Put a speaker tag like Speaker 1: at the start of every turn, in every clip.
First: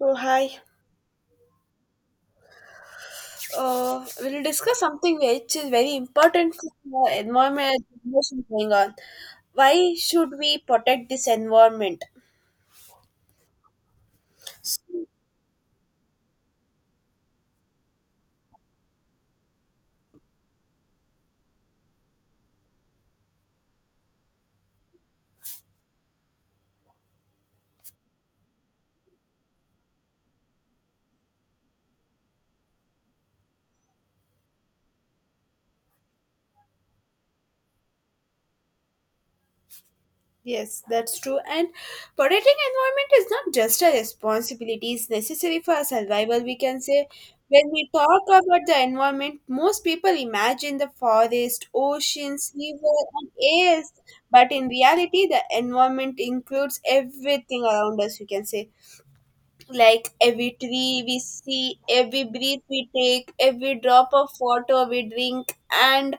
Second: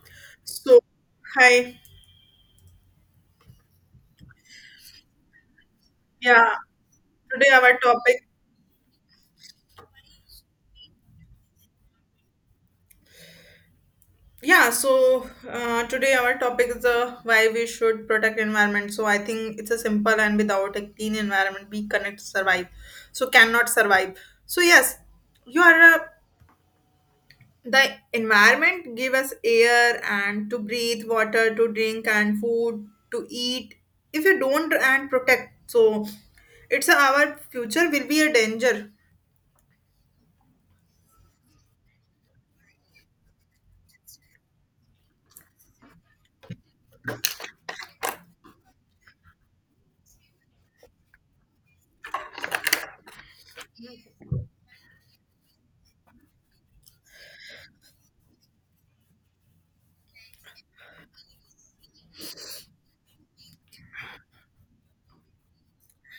Speaker 1: So hi,
Speaker 2: So, hi.
Speaker 1: we'll discuss something which is very important
Speaker 2: Yeah,
Speaker 1: for the
Speaker 2: today our
Speaker 1: environment
Speaker 2: topic.
Speaker 1: situation going on. Why should we protect this environment?
Speaker 2: Yeah, so today our topic is why we should protect environment. So I think it's a simple and without a clean environment, we cannot survive. So cannot survive. So yes, you are the environment give us air and to breathe, water to drink and food to eat. If you don't and protect, so it's our future will be a danger.
Speaker 1: Yes, that's true. And protecting environment is not just a responsibility; it's necessary for our survival. We can say when we talk about the environment, most people imagine the forest, oceans, river, and air. But in reality, the environment includes everything around us. We can say like every tree we see, every breath we take, every drop of water we drink, and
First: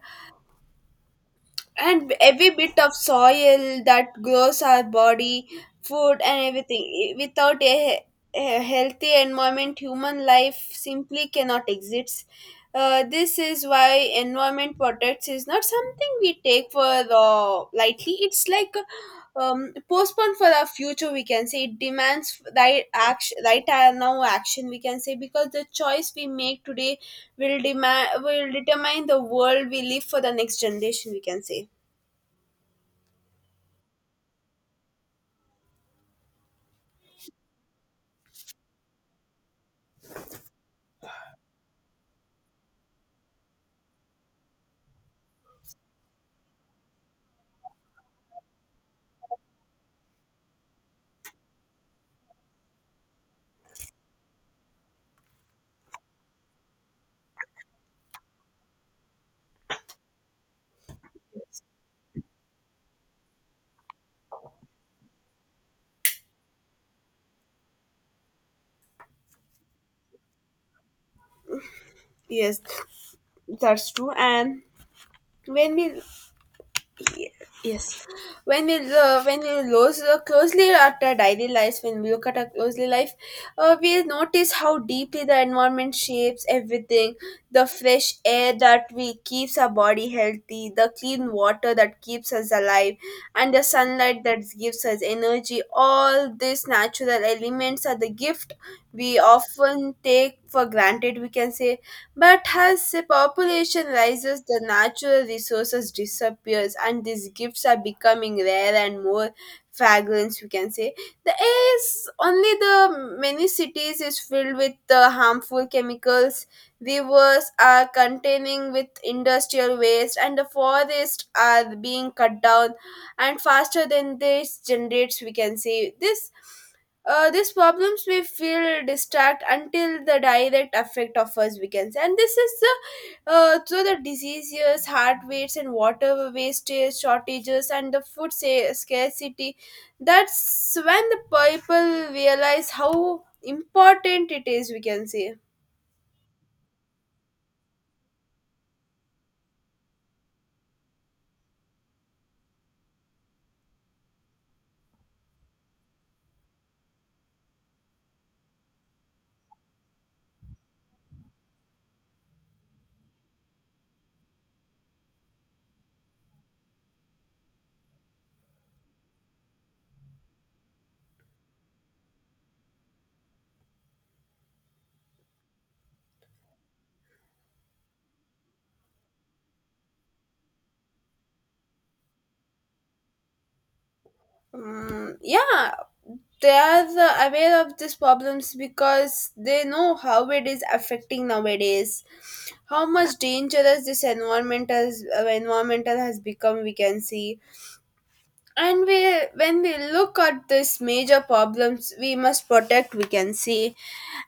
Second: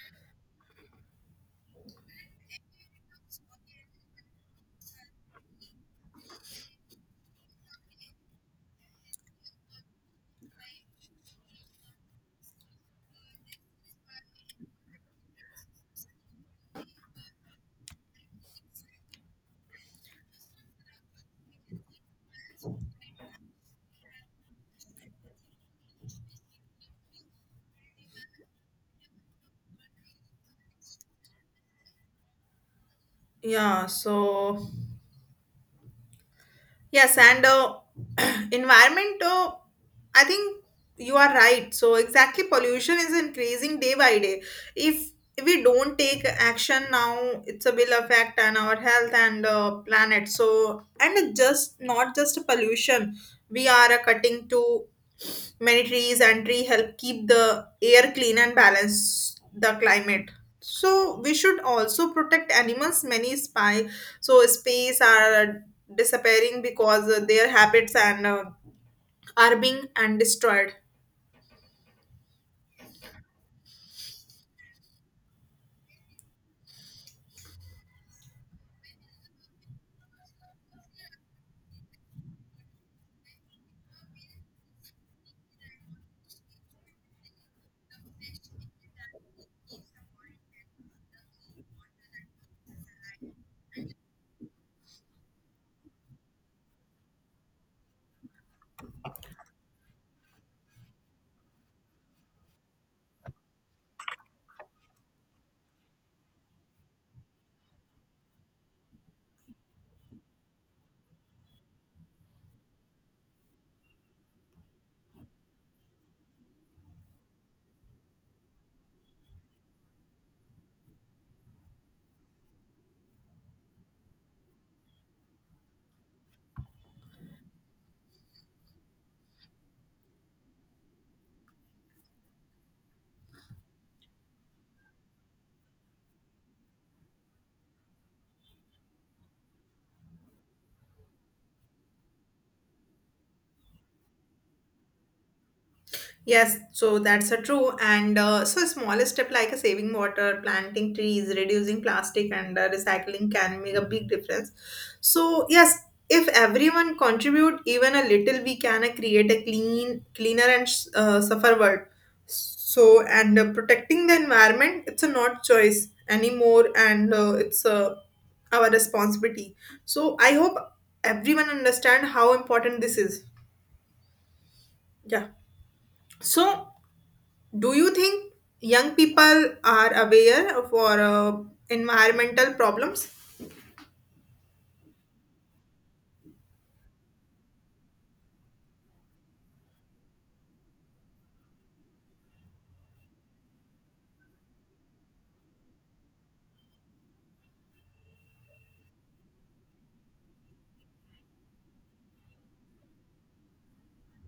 Speaker 1: and every bit of soil that grows our body food, and everything without a healthy environment, human life simply cannot exist. This is why environment protects is not something we take for lightly. It's like postponed for our future, we can say. It demands right action, right now action, we can say, because the choice we make today will demand, will determine the world we live for the next generation, we can say.
Speaker 2: Yeah, so yes, and environment, I think you are right. So, exactly, pollution is increasing day by day. If we don't take action now, it's a will affect on our health and planet. So, and it just not just pollution, we are cutting to many trees and tree help keep the air clean and balance the climate. So we should also protect animals. Many spy so space are disappearing because their habits and are being and destroyed.
Speaker 1: Yes, that's true. And when we yes, when we look closely at our daily life, when we look at our closely life, we notice how deeply the environment shapes everything. The fresh air that we keeps our body healthy, the clean water that keeps us alive, and the sunlight that gives us energy. All these natural elements are the gift we often take for granted, we can say. But as the population rises, the natural resources disappears, and these gifts are becoming rare and more fragrant, we can say. The air is only the many cities is filled with the harmful chemicals. Rivers are containing with industrial waste, and the forests are being cut down and faster than this generates, we can say. This These problems may feel distract until the direct effect of us weakens, and this is the so the diseases, heart rates, and water wastage, shortages, and the food scarcity. That's when the people realize how important it is, we can say.
Speaker 2: Yes, so that's a true. And so, a small step like a saving water, planting trees, reducing plastic, and recycling can make a big difference. So, yes, if everyone contribute even a little, we can create a clean, cleaner, and suffer world. So, and protecting the environment, it's a not choice anymore, and it's our responsibility. So, I hope everyone understand how important this is. Yeah. So do you think young people are aware for environmental problems?
Speaker 1: Mm. Yeah, they are aware of these problems because they know how it is affecting nowadays, how much dangerous this environment has, environmental has become. We can see, and we, when we look at these major problems, we must protect. We can see,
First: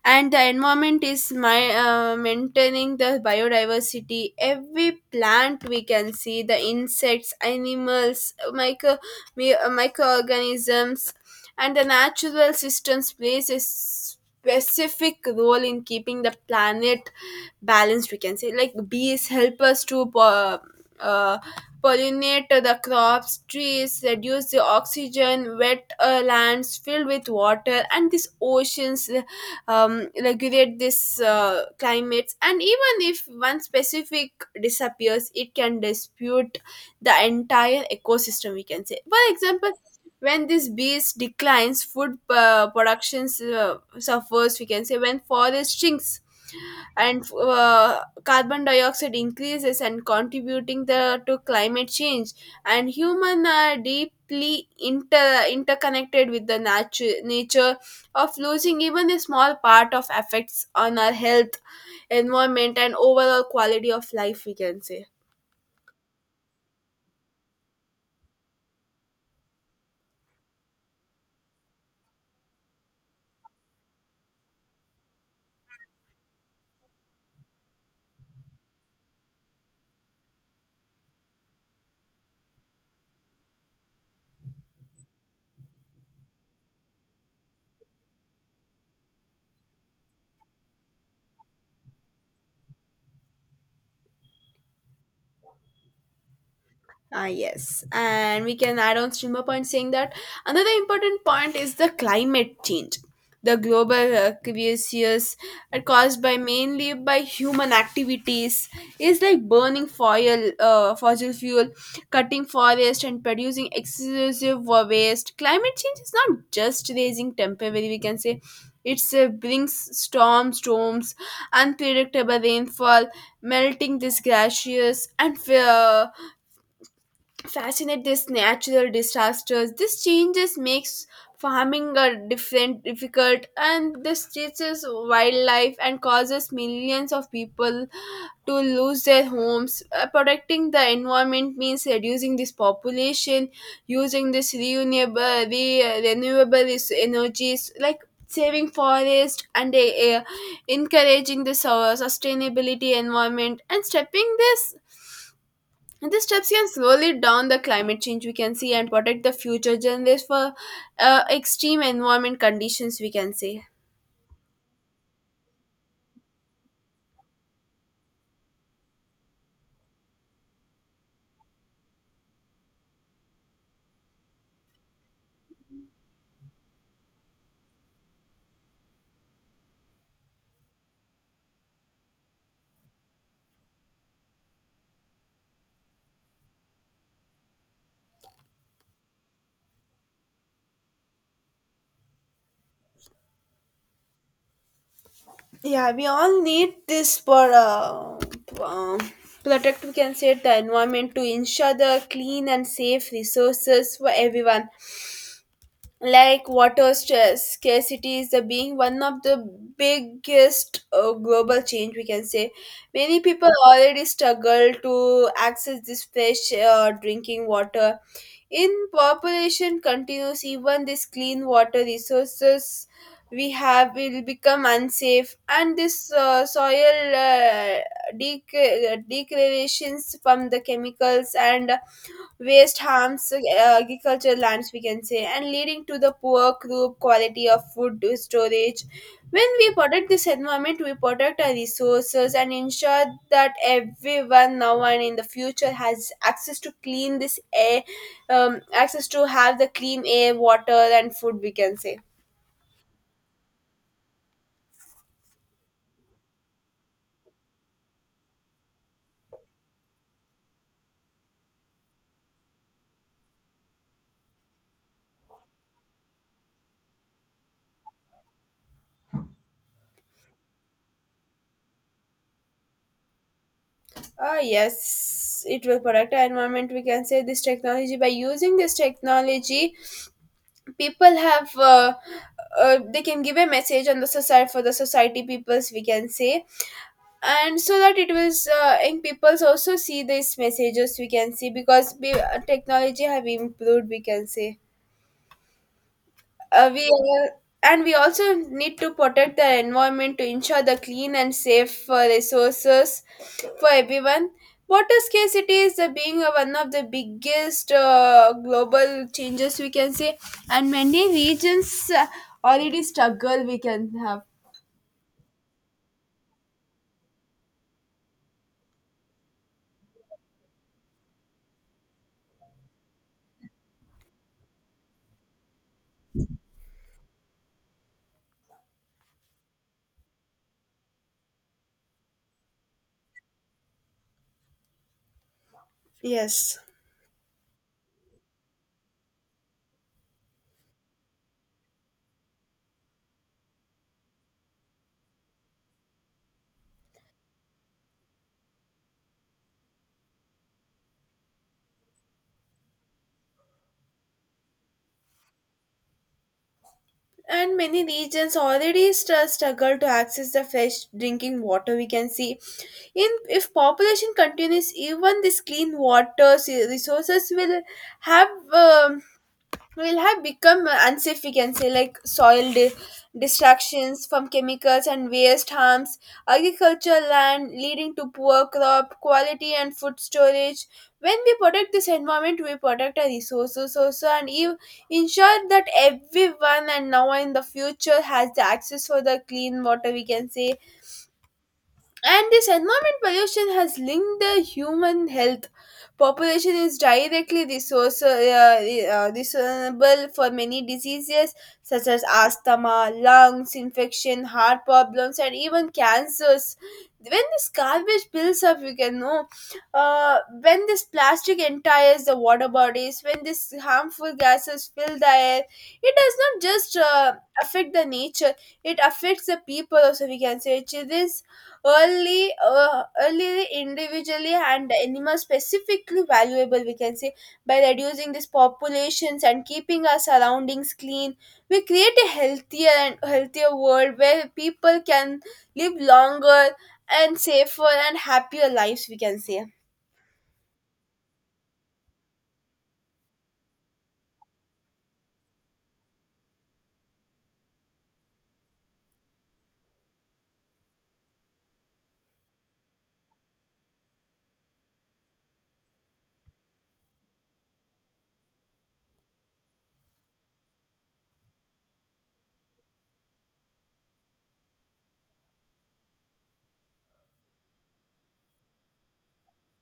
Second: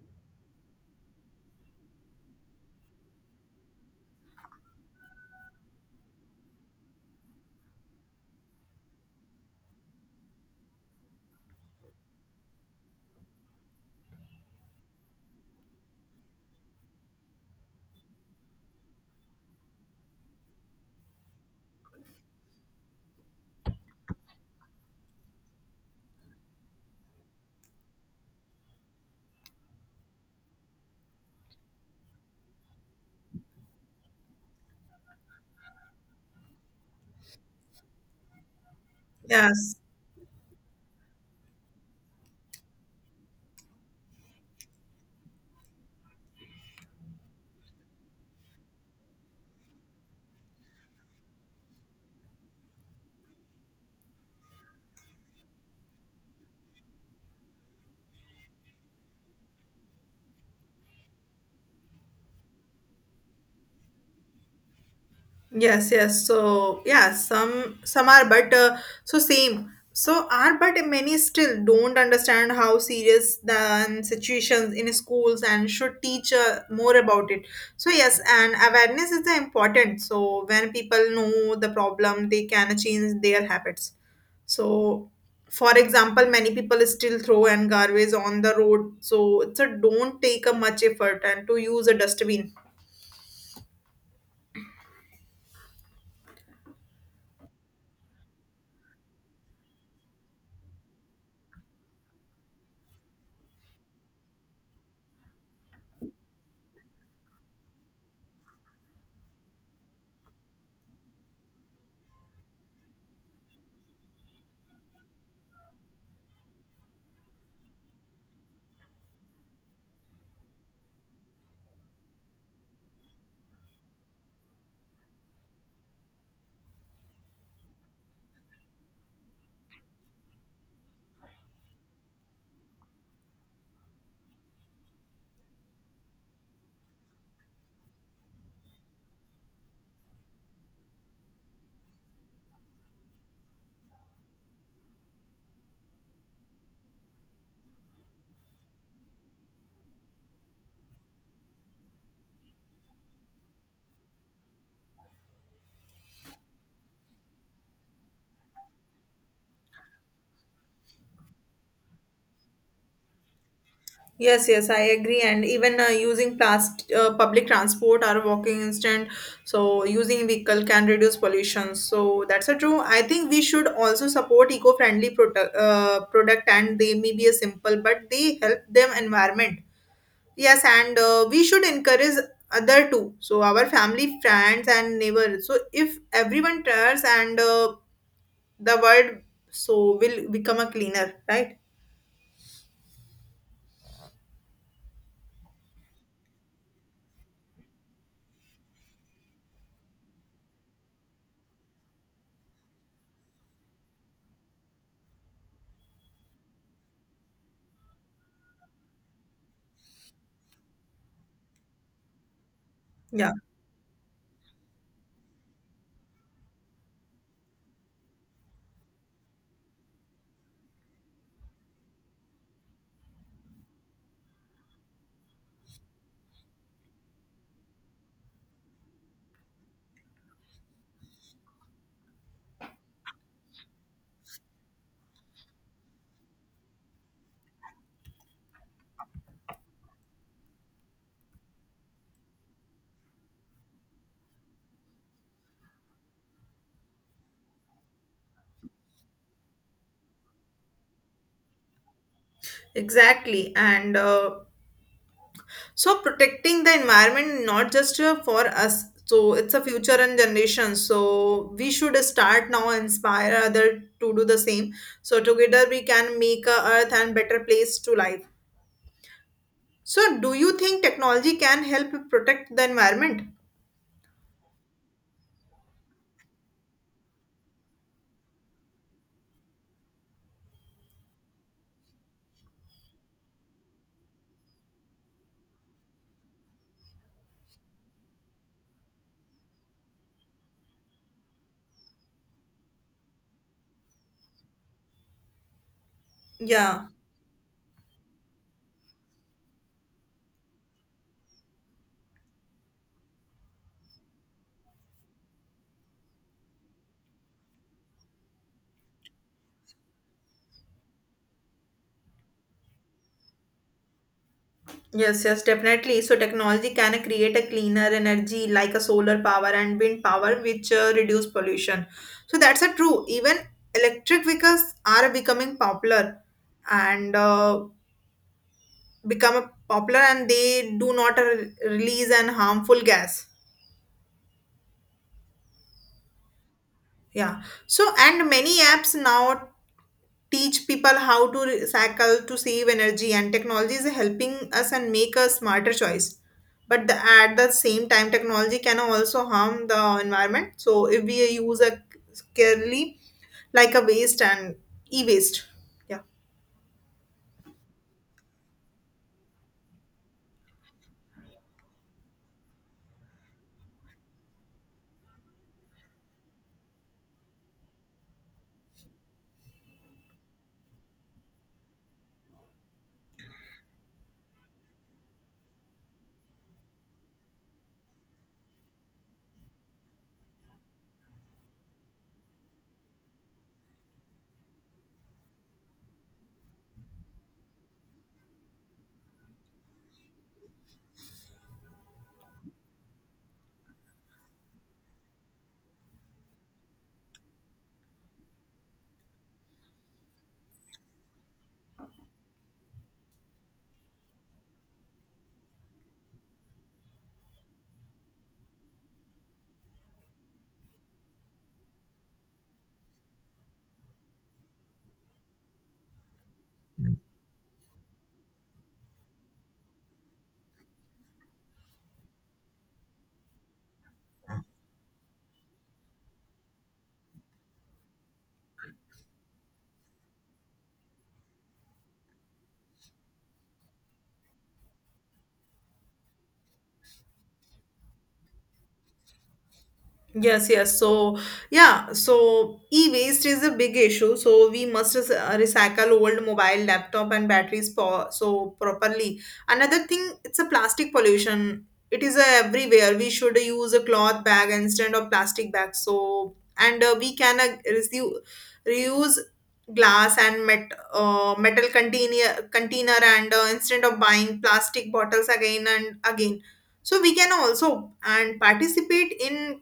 Speaker 1: and the environment is my maintaining the biodiversity. Every plant, we can see, the insects, animals, microorganisms and the natural systems plays a specific role in keeping the planet balanced, we can say. Like bees help us to uh, pollinate the crops, trees reduce the oxygen, wet lands filled with water, and these oceans regulate this climates, and even if one specific disappears, it can dispute the entire ecosystem, we can say. For example,
Speaker 2: Yes.
Speaker 1: when this beast declines, food productions suffers, we can say. When forest shrinks and carbon dioxide increases and contributing the to climate change, and human are deeply interconnected with the nature of losing even a small part of effects on our health, environment, and overall quality of life, we can say.
Speaker 2: Yes, yes. So yeah, some are, but so same. So are, but many still don't understand how serious the situations in schools and should teach more about it. So yes, and awareness is the important. So when people know the problem, they can change their habits. So, for example, many people still throw and garbage on the road. So it's a don't take a much effort and to use a dustbin.
Speaker 1: Ah, yes, and we can add on streamer point saying that another important point is the climate change. The global crisis caused by mainly by human activities is like burning fossil fuel, cutting forest, and producing excessive waste. Climate change is not just raising temperature, we can say. It's brings storms, unpredictable rainfall, melting these glaciers, and fascinate these natural disasters. These changes makes farming a different difficult, and this teaches wildlife and causes millions of people to lose their homes. Protecting the environment means reducing this population, using this renewable energies like saving forest, and encouraging the sustainability environment and stepping this, and these steps can slowly down the climate change, we can see, and protect the future generations for extreme environment conditions, we can say.
Speaker 2: Yes, yes, I agree. And even using plast public transport or walking instant, so using vehicle can reduce pollution. So that's a true. I think we should also support eco-friendly product, product, and they may be a simple, but they help them environment. Yes, and we should encourage other too. So our family, friends, and neighbors. So if everyone tries, and the world so will become a cleaner, right?
Speaker 1: Yeah, we all need this for um, protect, we can say, the environment to ensure the clean and safe resources for everyone. Like water stress, scarcity is the being one of the biggest global change, we can say. Many
Speaker 2: Yeah,
Speaker 1: people already struggle to access this fresh drinking water. In population continues, even this clean water resources we have will become unsafe, and this uh, soil degradations from the chemicals and waste harms agricultural lands, we can say, and leading to the poor crop quality of food storage. When we protect this environment, we protect our resources and ensure that everyone now and in the future has access to clean this air, access to have the clean air, water, and food, we can say.
Speaker 2: exactly. And so protecting the environment not just for us, so it's a future and generation. So we should start now, inspire other to do the same. So together we can make a earth and better place to live. So do you think technology can help protect the environment?
Speaker 1: Ah yes, it will protect our environment. We can say this technology. By using this technology, people have they can give a message on the society for the society peoples, we can say, and so that it was and peoples also see these messages, we can see, because technology have improved, we can say. uh, we
Speaker 2: Yeah.
Speaker 1: uh, and we also need to protect the environment to ensure the clean and safe resources for everyone. Water scarcity is the being one of the biggest global changes, we can say, and many regions already struggle. We can have
Speaker 2: Yes, yes, definitely. So technology can create a cleaner energy like a solar power and wind power, which reduce pollution. So that's a true. Even electric vehicles are becoming popular, and become popular and they do not release an harmful gas.
Speaker 1: yes,
Speaker 2: Yeah, so and many apps now teach people how to recycle to save energy and technology is helping us and make a smarter choice but the, at the same time technology can also harm the environment so if we use a carefully like a waste and e-waste. Yeah.
Speaker 1: and many regions already struggle to access the fresh drinking water, we can see in. If population continues, even this clean water resources will have, will have become unsafe, we can say. Like distractions from chemicals and waste harms agricultural land, leading to poor crop quality and food storage. When we protect this environment, we protect our resources also, and ensure that everyone and now and in the future has the access for the clean water, we can say. And this environment pollution has linked the human health. Population is directly responsible for many diseases such as asthma, lungs infection, heart problems, and even cancers. When this garbage builds up, you can know. When this plastic entires the water bodies, when these harmful gases fill the air, it does not just affect the nature; it affects the people. Also, we can say, it is early individually and animal specifically valuable, we can say. By reducing these populations and keeping our surroundings clean, we create a healthier world where people can live longer and safer and happier lives, we can say.
Speaker 2: Yes, yes. So, yeah, so e-waste is a big issue. So, we must recycle old mobile, laptop, and batteries so properly. Another thing, it's a plastic pollution. It is everywhere. We should use a cloth bag instead of plastic bags. So, and we can reuse glass and metal container and instead of buying plastic bottles again and again so we can also and participate in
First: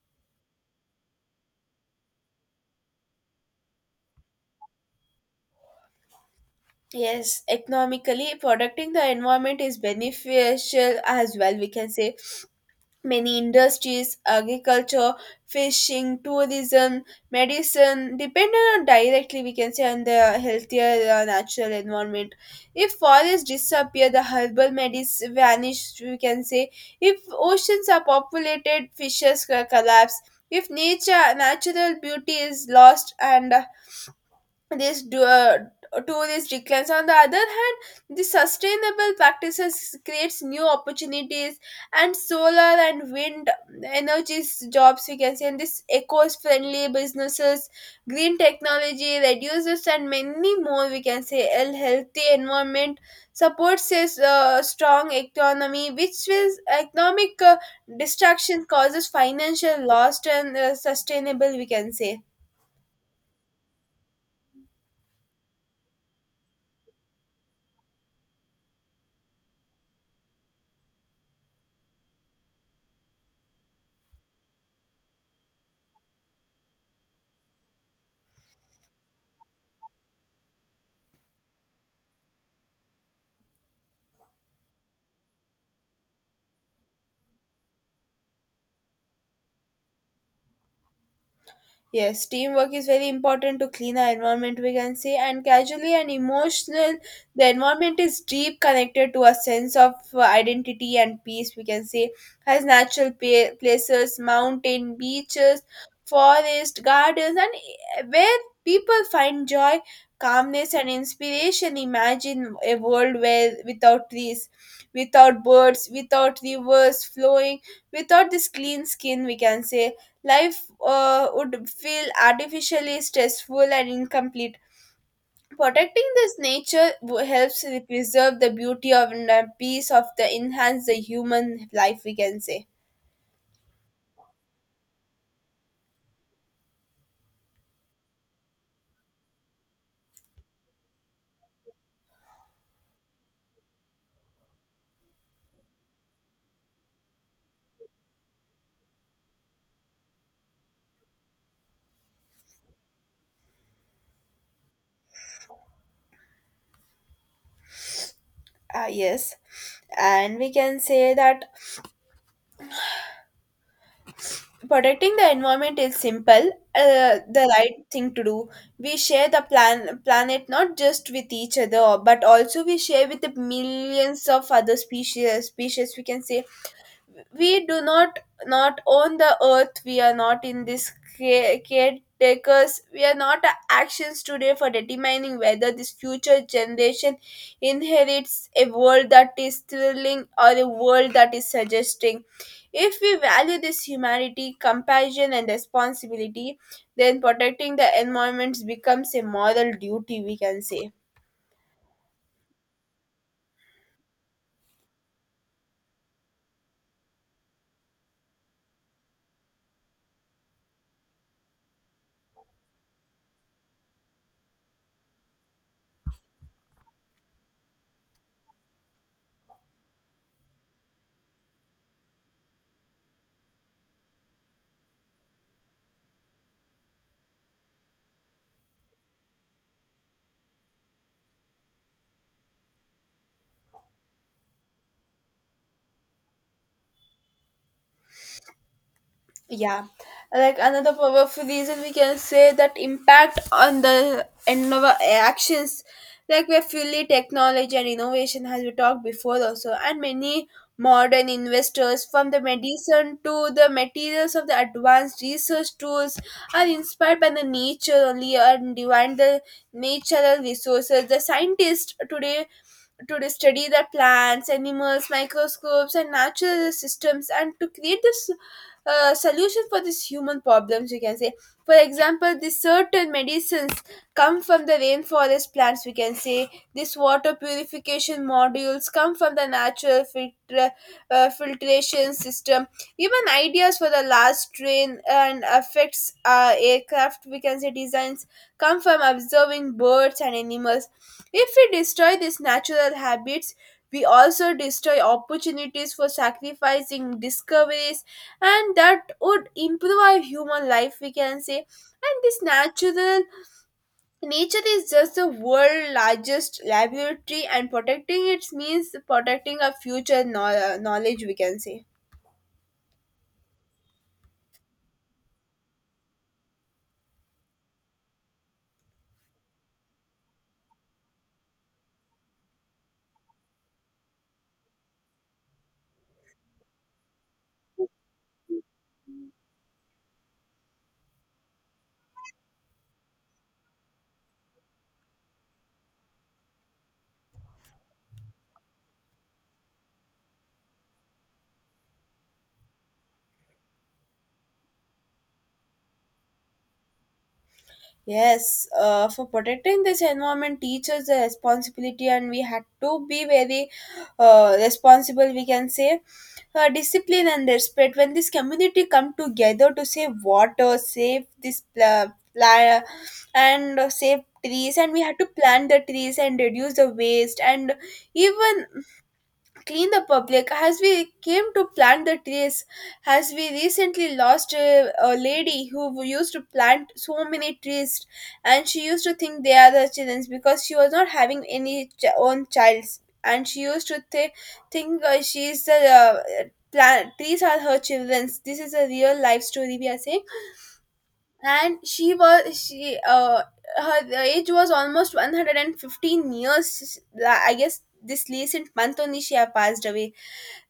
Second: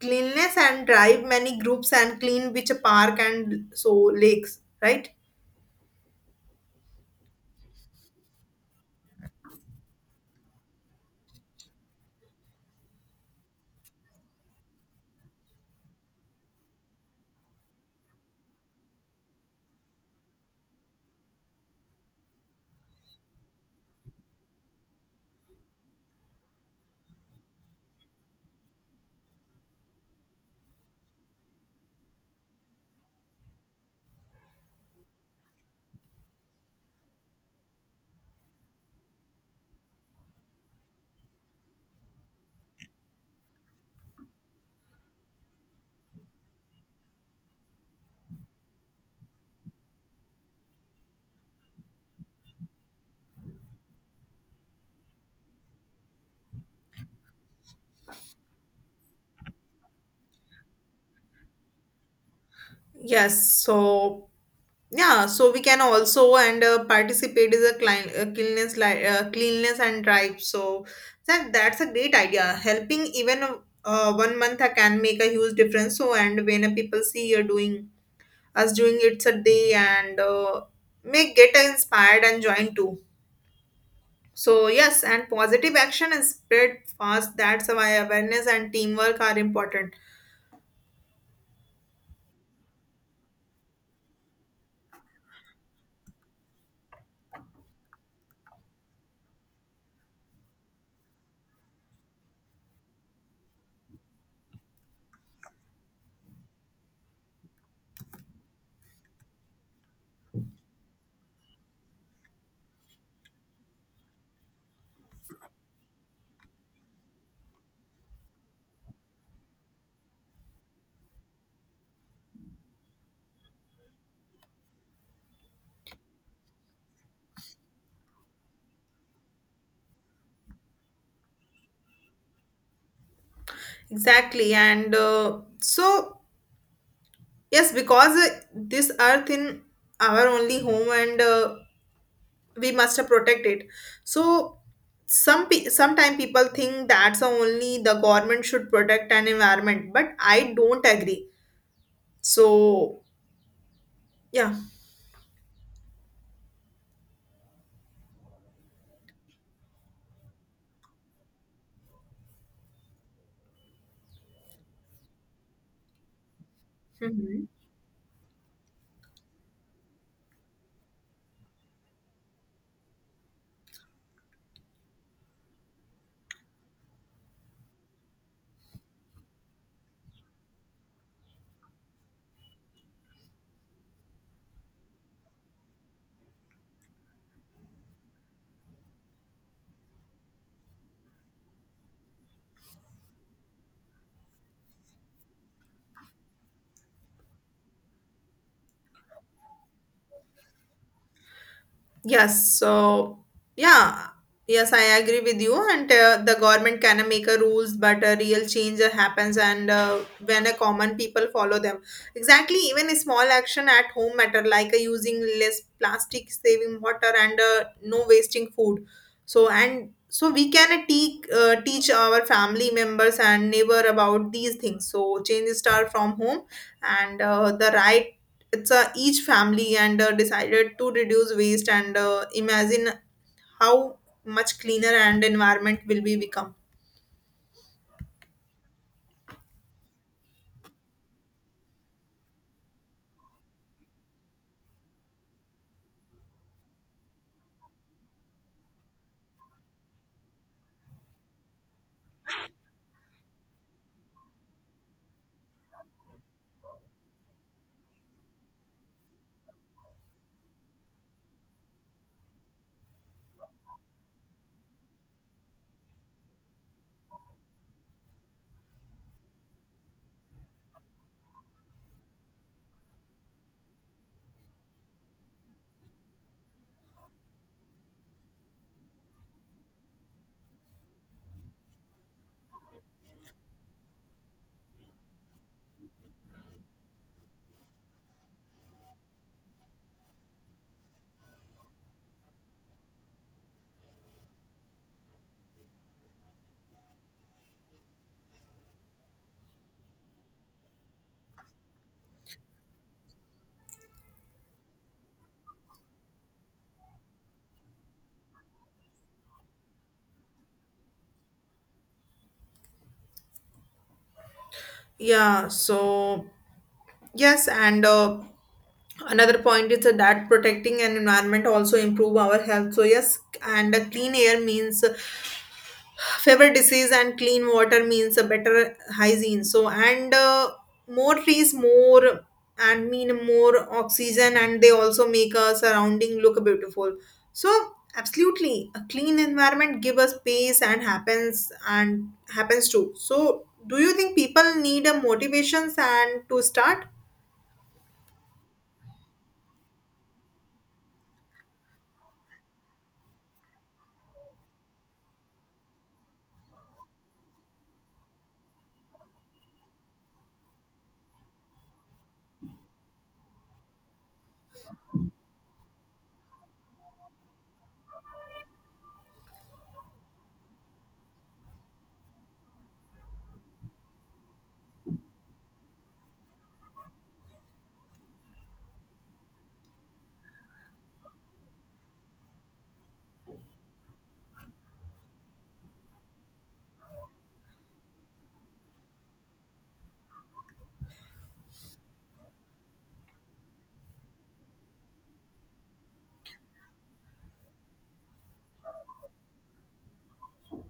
Speaker 2: cleanliness and drive many groups and clean which park and so lakes, right?
Speaker 1: Yes, economically protecting the environment is beneficial as well, we can say. Many industries, agriculture, fishing, tourism, medicine, depend on directly, we can say, on the healthier natural environment. If forests disappear, the herbal medicine vanish, we can say. If oceans are populated, fishes collapse. If nature natural beauty is lost and this do, uh, tourist declines. On the other hand, the sustainable practices creates new opportunities, and solar and wind energies jobs, we can say, and this eco-friendly businesses, green technology reduces, and many more, we can say. A healthy environment supports a strong economy, which is economic distraction causes financial loss and sustainable, we can say.
Speaker 2: Yes, so yeah, so we can also and participate is a cleanliness and drive. So that's a great idea. Helping even one month can make a huge difference. So and when people see you are doing us doing it's a day and may get inspired and join too. So yes, and positive action is spread fast. That's why awareness and teamwork are important.
Speaker 1: Yes, teamwork is very important to clean our environment, we can say, and casually and emotional. The environment is deep connected to a sense of identity and peace, we can say, has natural places, mountain, beaches, forest, gardens, and where people find joy, calmness, and inspiration. Imagine a world where without trees, without birds, without rivers flowing, without this clean skin, we can say. Life would feel artificially stressful and incomplete. Protecting this nature helps to preserve the beauty of and the peace of the enhance the human life, we can say.
Speaker 2: Exactly, and so yes, because this earth in our only home, and we must protect it. So sometimes people think that's the only the government should protect an environment, but I don't agree. So yeah.
Speaker 1: Ah, yes. And we can say that protecting the environment is simple, the
Speaker 2: Mhm.
Speaker 1: right thing to do. We share the planet not just with each other, but also we share with the millions of other species, we can say. We do not own the earth. We are not in this caretakers. We are not actions today for determining whether this future generation inherits a world that is thrilling or a world that is suggesting. If we value this humanity, compassion, and responsibility, then protecting the environments becomes a moral duty, we can say.
Speaker 2: Yes, so yeah, yes, I agree with you. And the government can make a rules, but a real change happens, and when a common people follow them. Exactly, even a small action at home matter, like using less plastic, saving water, and no wasting food. So and so we can teach our family members and neighbor about these things. So change start from home, and the right it's a each family and decided to reduce waste and imagine how much cleaner and environment will be become.
Speaker 1: Yeah, like another powerful reason, we can say, that impact on the and our actions, like we're fully technology and innovation, as we talked before also, and many modern investors from the medicine to the materials of the advanced research tools are inspired by the nature only and divine the natural resources. The scientists today to the study the plants, animals, microscopes, and natural systems, and to create this solution for these human problems, we can say. For example, these certain medicines come from the rainforest plants, we can say. This water purification modules come from the filtration system. Even ideas for the last train and affects aircraft, we can say, designs come from observing birds and animals if we destroy these natural habits, we also destroy opportunities for sacrificing discoveries, and that would improve our human life, we can say. And this natural nature is just the world's largest laboratory, and protecting it means protecting our future knowledge, we can say.
Speaker 2: Yeah, so yes and another point is that protecting an environment also improve our health so yes and a clean air means fever disease and clean water means a better hygiene so and more trees more and mean more oxygen and they also make our surrounding look beautiful so absolutely a clean environment give us peace and happens too so do you think people need a motivations and to start?
Speaker 1: Yes, for protecting this environment, teachers the responsibility, and we had to be very responsible. We can say discipline and respect. When this community come together to save water, save this pla- pla- and save trees, and we had to plant the trees and reduce the waste, and even clean the public as we came to plant the trees as we recently lost a lady who used to plant so many trees, and she used to think they are the children's because she was not having any own childs, and she used to think she is the plant trees are her children's. This is a real life story we are saying. And she her age was almost 115 years, I guess. This recent month only she had passed away.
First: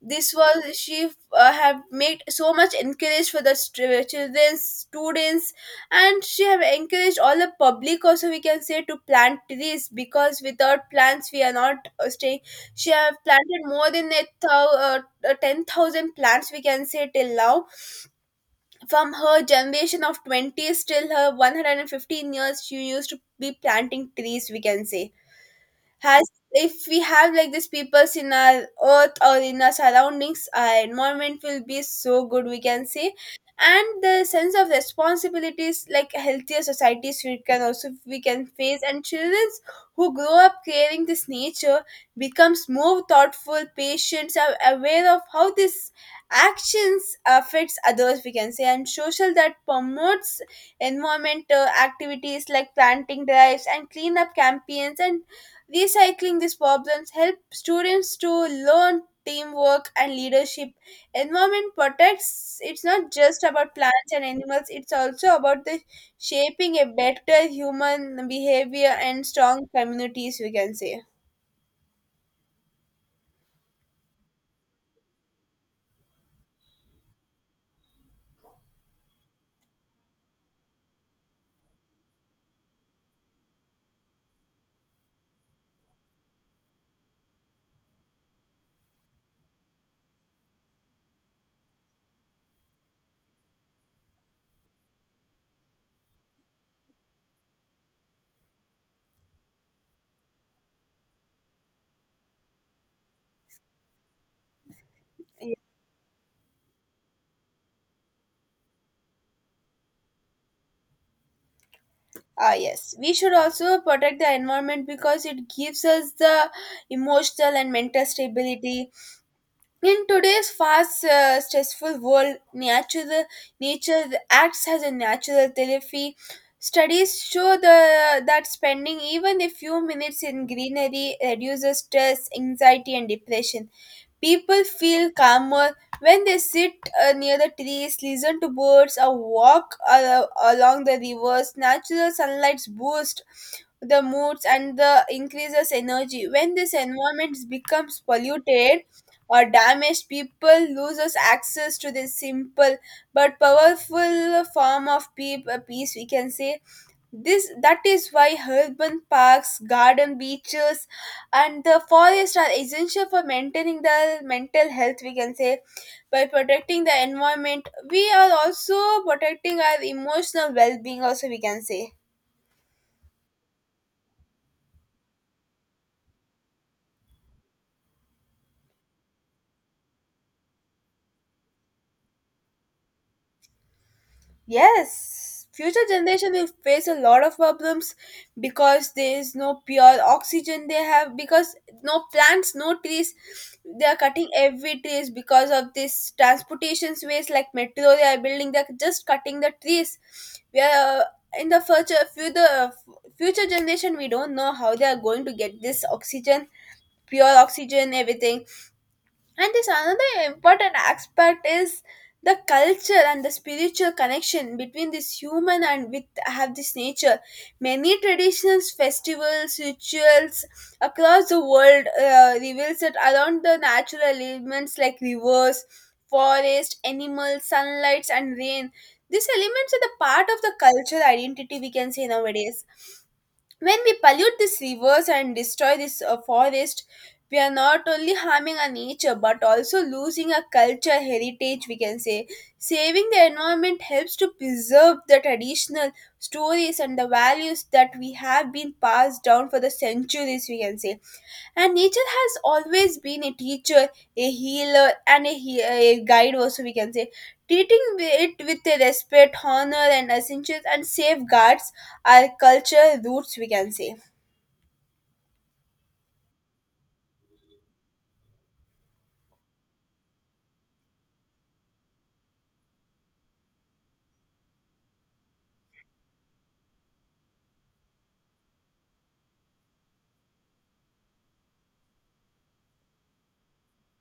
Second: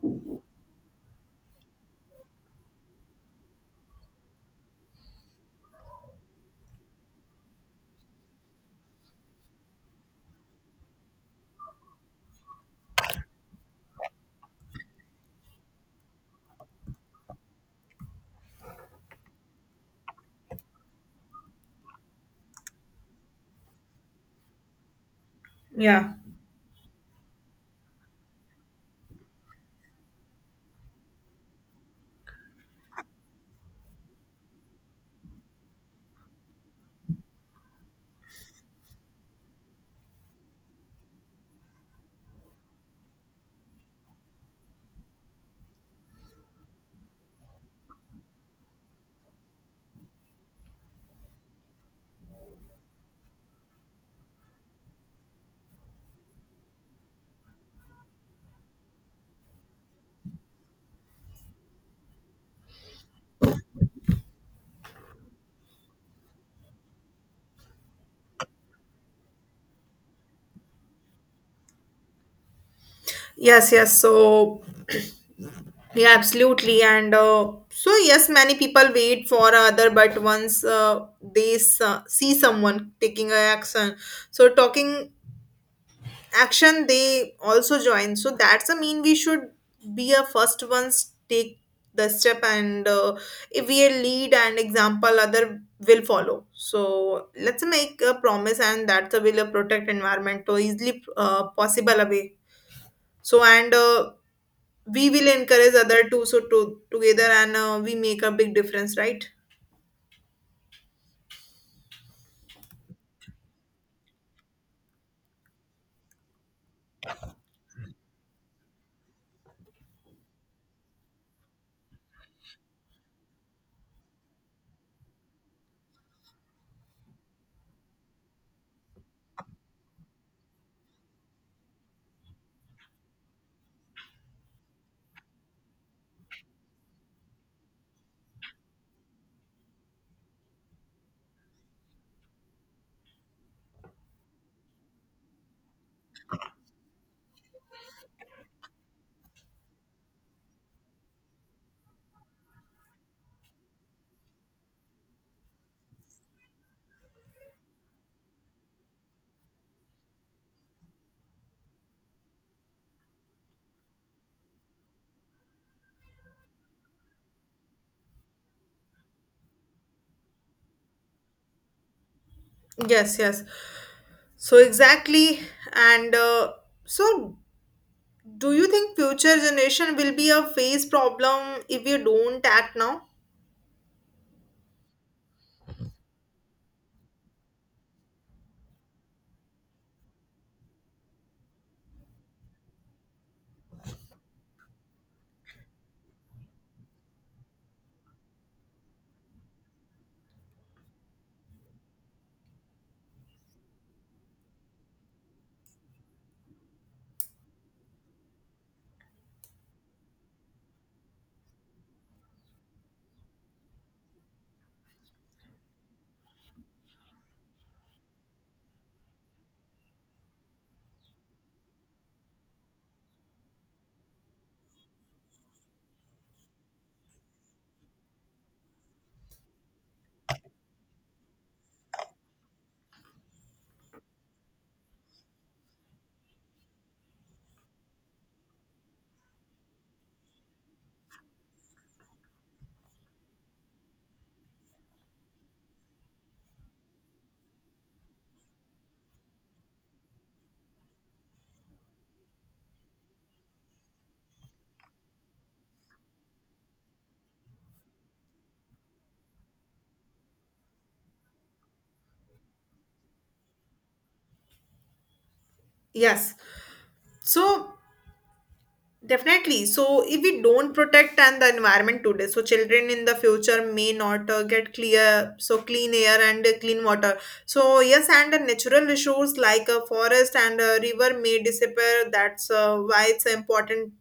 Speaker 1: This was she have made so much encourage for the children students, and she have encouraged all the public also, we can say, to plant trees because without plants we are not staying. She have planted more than 10,000 plants we can say till now. From her generation of 20s till her 115 years she used to be planting trees, we can say.
Speaker 2: Yeah.
Speaker 1: Has If we have like these peoples in our earth or in our surroundings, our environment will be so good, we can say. And the sense of responsibilities like healthier societies we can also we can face, and children who grow up caring this nature becomes more thoughtful, patient, are aware of how this actions affects others, we can say, and social that promotes environmental activities like planting drives and cleanup campaigns and recycling these problems help students to learn teamwork and leadership. Environment protects it's not just about plants and animals, it's also about the shaping a better human behavior and strong communities, we can say.
Speaker 2: Yes, yes, so yeah, absolutely. And so, yes, many people wait for other, but once they see someone taking a action, so talking action, they also join. So that's a mean we should be a first ones take the step, and if we lead and example, other will follow. So let's make a promise, and that's that will protect environment to easily possible away. So and we will encourage other two so to, together and we make a big difference, right?
Speaker 1: Ah, yes. We should also protect the environment because it gives us the emotional and mental stability. In today's fast, stressful world, nature acts as a natural therapy. Studies show the, that spending even a few minutes in greenery reduces stress, anxiety, and depression. People feel calmer when they sit near the trees, listen to birds, or walk along the rivers. Natural sunlight boosts the moods and the increases energy when this environment becomes polluted or damaged people loses access to this simple but powerful form of peace, we can say. This that is why urban parks, garden, beaches, and the forest are essential for maintaining the mental health, we can say. By protecting the environment we are also protecting our emotional well-being also, we can say.
Speaker 2: Yes, yes, so exactly, and so do you think future generation will be a face problem if we don't act now?
Speaker 1: Yes, future generation will face a lot of problems because there is no pure oxygen they have because no plants, no trees. They are cutting every trees because of this transportation's ways like metro they are building. They are just cutting the trees. We are in the future generation. We don't know how they are going to get this oxygen, pure oxygen, everything. And this another important aspect is the culture and the spiritual connection between this human and with have this nature. Many traditions, festivals, rituals across the world reveals that around the natural elements like rivers, forest, animals, sunlights, and rain. These elements are the part of the cultural identity, we can say, nowadays. When we pollute these rivers and destroy this forest, we are not only harming our nature but also losing our culture heritage. We can say saving the environment helps to preserve the traditional stories and the values that we have been passed down for the centuries. We can say, and nature has always been a teacher, a healer, and a guide also, we can say, treating it with a respect, honor, and essentials, and safeguards our culture roots, we can say.
Speaker 2: Yes, so definitely. So, if we don't protect and the environment today, so children in the future may not get clear, so clean air and clean water. So, yes, and the natural resource like a forest and a river may disappear. That's why it's important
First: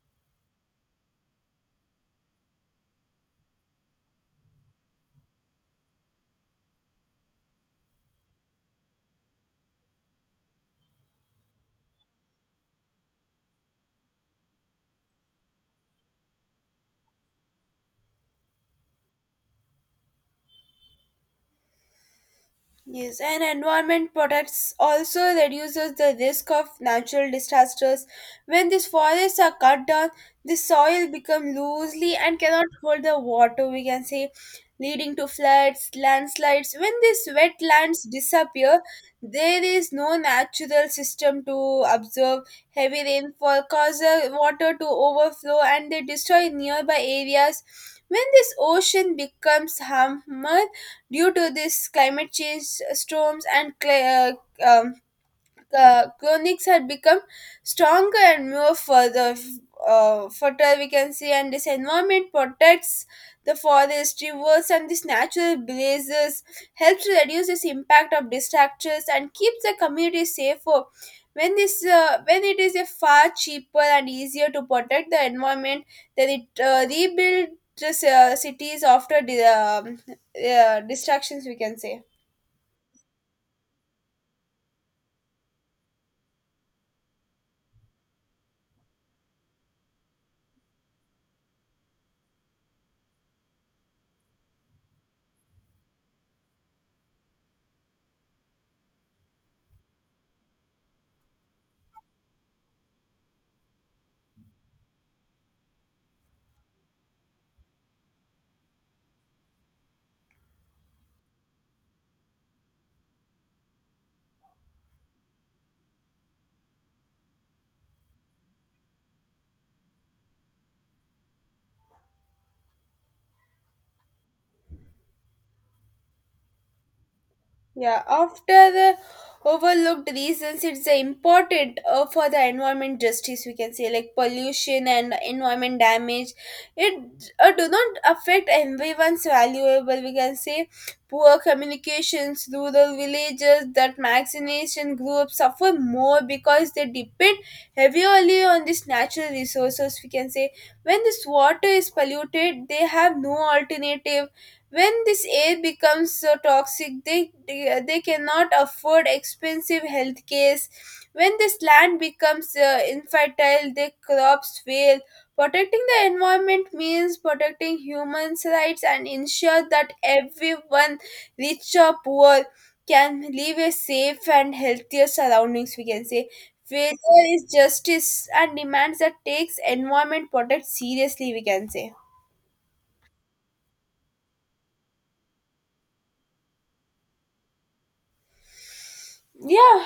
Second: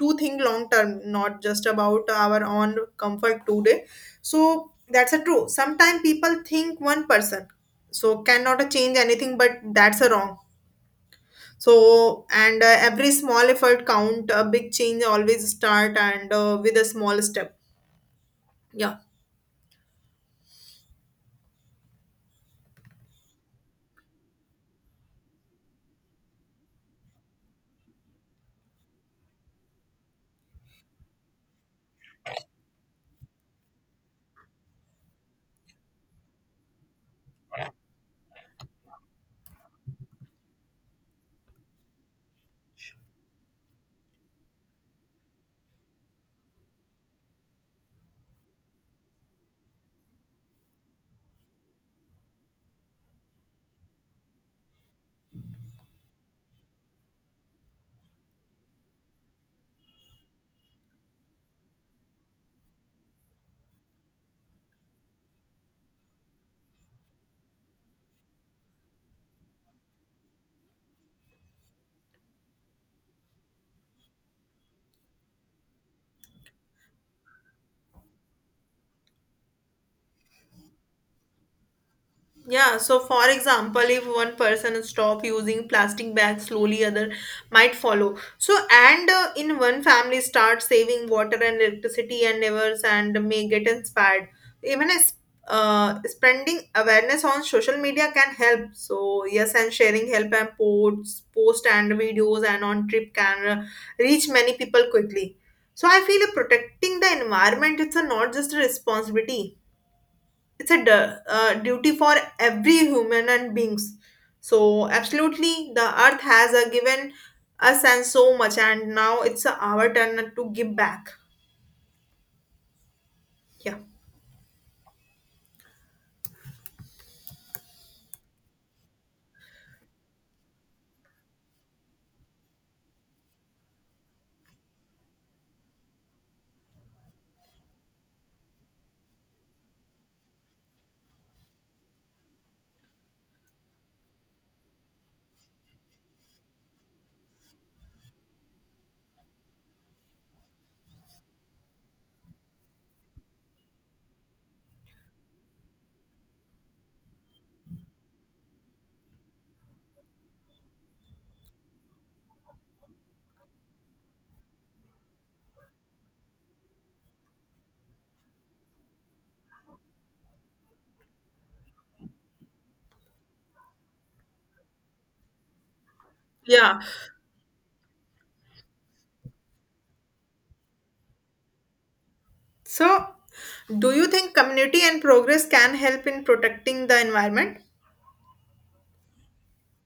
Speaker 2: to think long term, not just about our own comfort today. So, that's a true. Sometimes people think one person so cannot change anything, but that's a wrong so and every small effort count a big change always start and with a small step. Yeah.
Speaker 1: Yes, and environment protects also reduces the risk of natural disasters. When these forests are cut down, the soil becomes loosely and cannot hold the water, we can say, leading to floods, landslides. When these wetlands disappear, there is no natural system to absorb heavy rainfall, cause water to overflow and they destroy nearby areas. When this ocean becomes harmer, due to this climate change storms and uh, um, conics had become stronger and more further fertile, we can see, and this environment protects the forest, rivers, and these natural blazes helps to reduce this impact of distractors and keeps the community safer when this when it is a far cheaper and easier to protect the environment then it rebuild the cities after the distractions, we can say.
Speaker 2: Yeah, so for example, if one person stop using plastic bags, slowly other might follow. So and in one family start saving water and electricity and rivers and may get inspired. Even as spreading awareness on social media can help. So yes, and sharing help and posts, post and videos and on trip can reach many people quickly. So I feel protecting the environment it's a not just a responsibility it's a duty for every human and beings so absolutely the earth has given us and so much and now it's our turn to give back. Yeah.
Speaker 1: Yeah, after the overlooked reasons, it's important for the environment justice. We can say like pollution and environment damage. It do not affect everyone's valuable. We can say poor communications, rural villages that vaccination groups suffer more because they depend heavily on these natural resources. We can say when this water is polluted, they have no alternative when this air becomes so toxic, they cannot afford expensive health cares. When this land becomes infertile, the crops fail. Protecting the environment means protecting humans' rights and ensure that everyone, rich or poor, can live a safe and healthier surroundings, we can say.
Speaker 2: Yeah.
Speaker 1: Failure is justice and demands that takes environment protect seriously, we can say.
Speaker 2: So do you think community and progress can help in protecting the environment?
Speaker 1: Yeah.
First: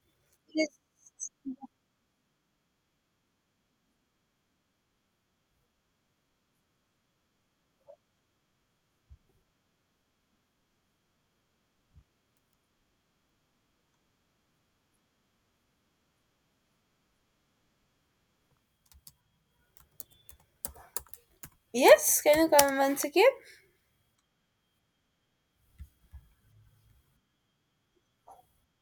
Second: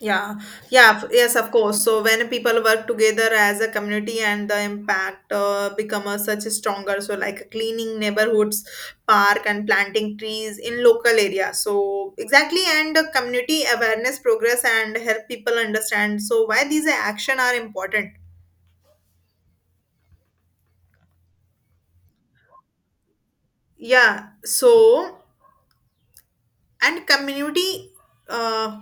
Speaker 2: Yeah, yeah, yes, of course. So when people work together as a community and the impact become a such a stronger. So like cleaning neighborhoods, park and planting trees in local area. So exactly, and the community awareness progress and help people understand. So why these action are important.
Speaker 1: Yes, can you come once again?
Speaker 2: Yeah. So and community. Uh,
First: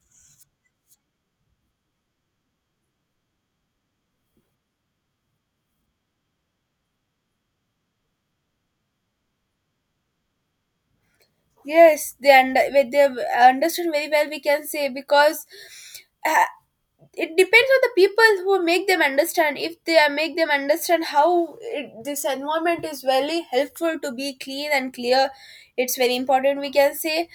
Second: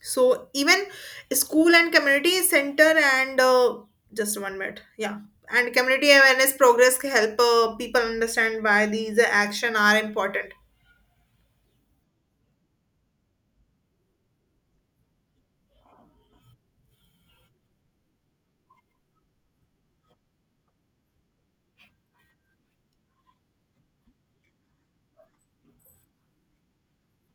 Speaker 2: So even school and community center and just one minute, yeah, and community awareness progress can help people understand why these action are important.
Speaker 1: Yes, they under with they understood very well. We can say because uh, it depends on the people who make them understand. If they are- make them understand how it, this environment is very helpful to be clean and clear, it's very important. We can say,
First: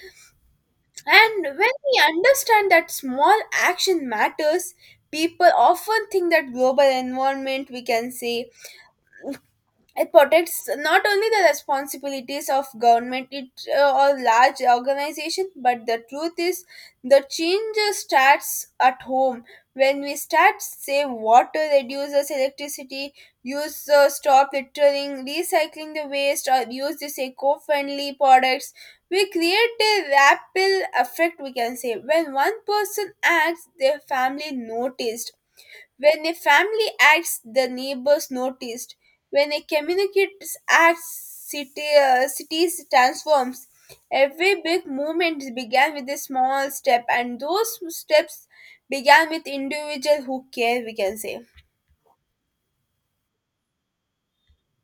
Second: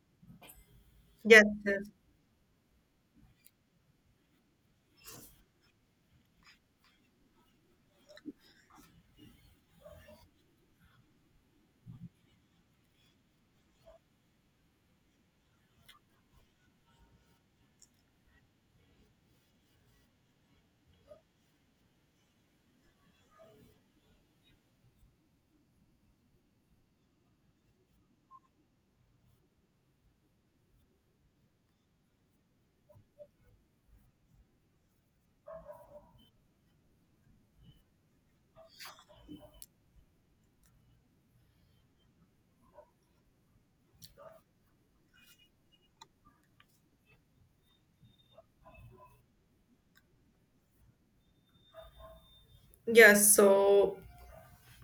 Speaker 1: and
Speaker 2: Yes,
Speaker 1: when
Speaker 2: yes,
Speaker 1: we understand that small action matters, people often think that global environment. We can say it protects not only the responsibilities of government it, or large organization, but the truth is the change starts at home. When we start save water, reduces electricity, use stop littering, recycling the waste, or use these eco-friendly products, we create a ripple effect. We can say when one person acts, their family noticed when a family acts, the neighbors noticed. When a community acts, cities transforms. Every big movement began with a small step, and those steps began with individuals who care. We can say.
Speaker 2: yes. So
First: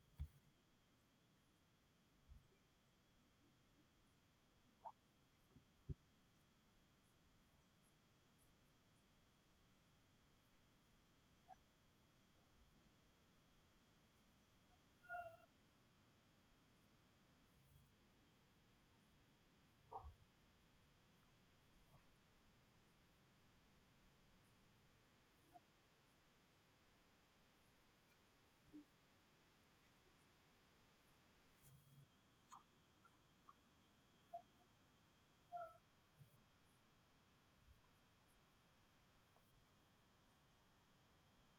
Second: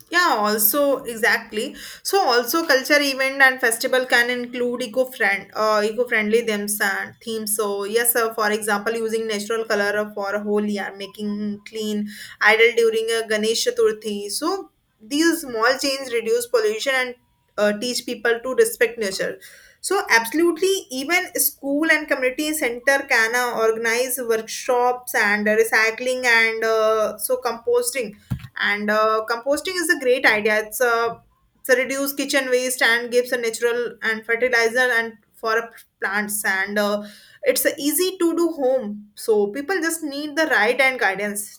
Speaker 2: yeah, also exactly. So also culture event and festival can include eco-friendly themes. So yes, sir, for example, using natural color for a whole year, making clean idle during a Ganesh Chaturthi. So these small changes reduce pollution and teach people to respect nature. So absolutely, even school and community center can organize workshops and recycling and so composting and composting is a great idea it's a reduce kitchen waste and gives a natural and fertilizer and for a plants and it's a easy to do home so people just need the right and guidance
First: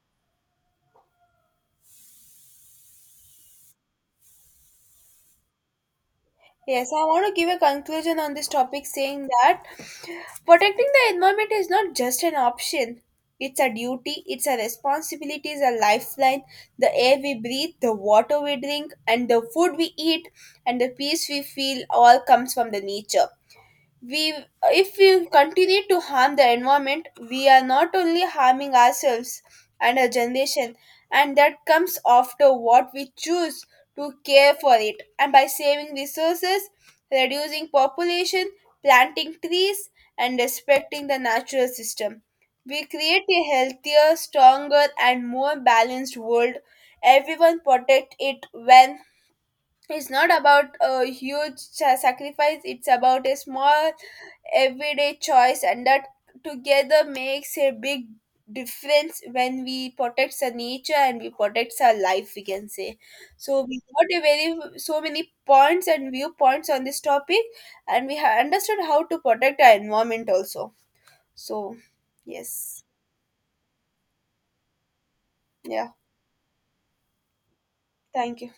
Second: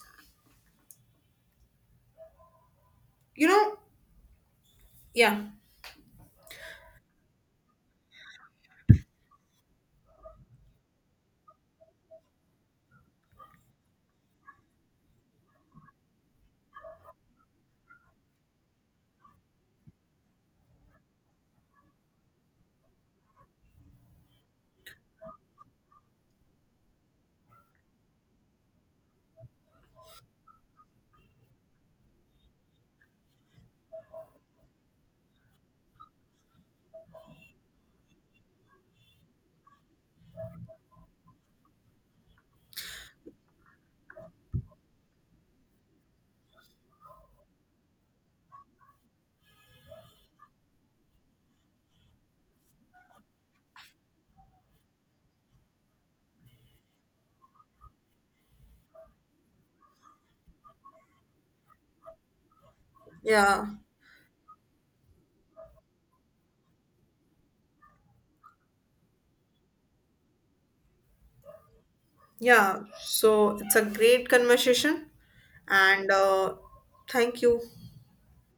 Speaker 2: you know. Yeah.
Speaker 1: Yes, I want to give a conclusion on this topic saying that protecting the environment is not just an option. It's a duty, it's a responsibility, it's a lifeline. The air we breathe, the water we drink, and the food we eat, and the peace we feel all comes from the nature we if we continue to harm the environment we are not only harming ourselves and our generation and that comes after what we choose to care for it and by saving resources, reducing population, planting trees, and respecting the natural system, we create a healthier, stronger, and more balanced world. Everyone protect it when it's not about a huge sacrifice, it's about a small everyday choice, and that together makes a big difference when we protect the nature and we protect our life, we can say. So
Speaker 2: Yeah,
Speaker 1: we got a very so many points and viewpoints on this topic, and we have understood how to protect our environment also. So
Speaker 2: yeah,
Speaker 1: yes.
Speaker 2: so it's a great conversation
Speaker 1: Yeah,
Speaker 2: and thank you.
Speaker 1: thank you.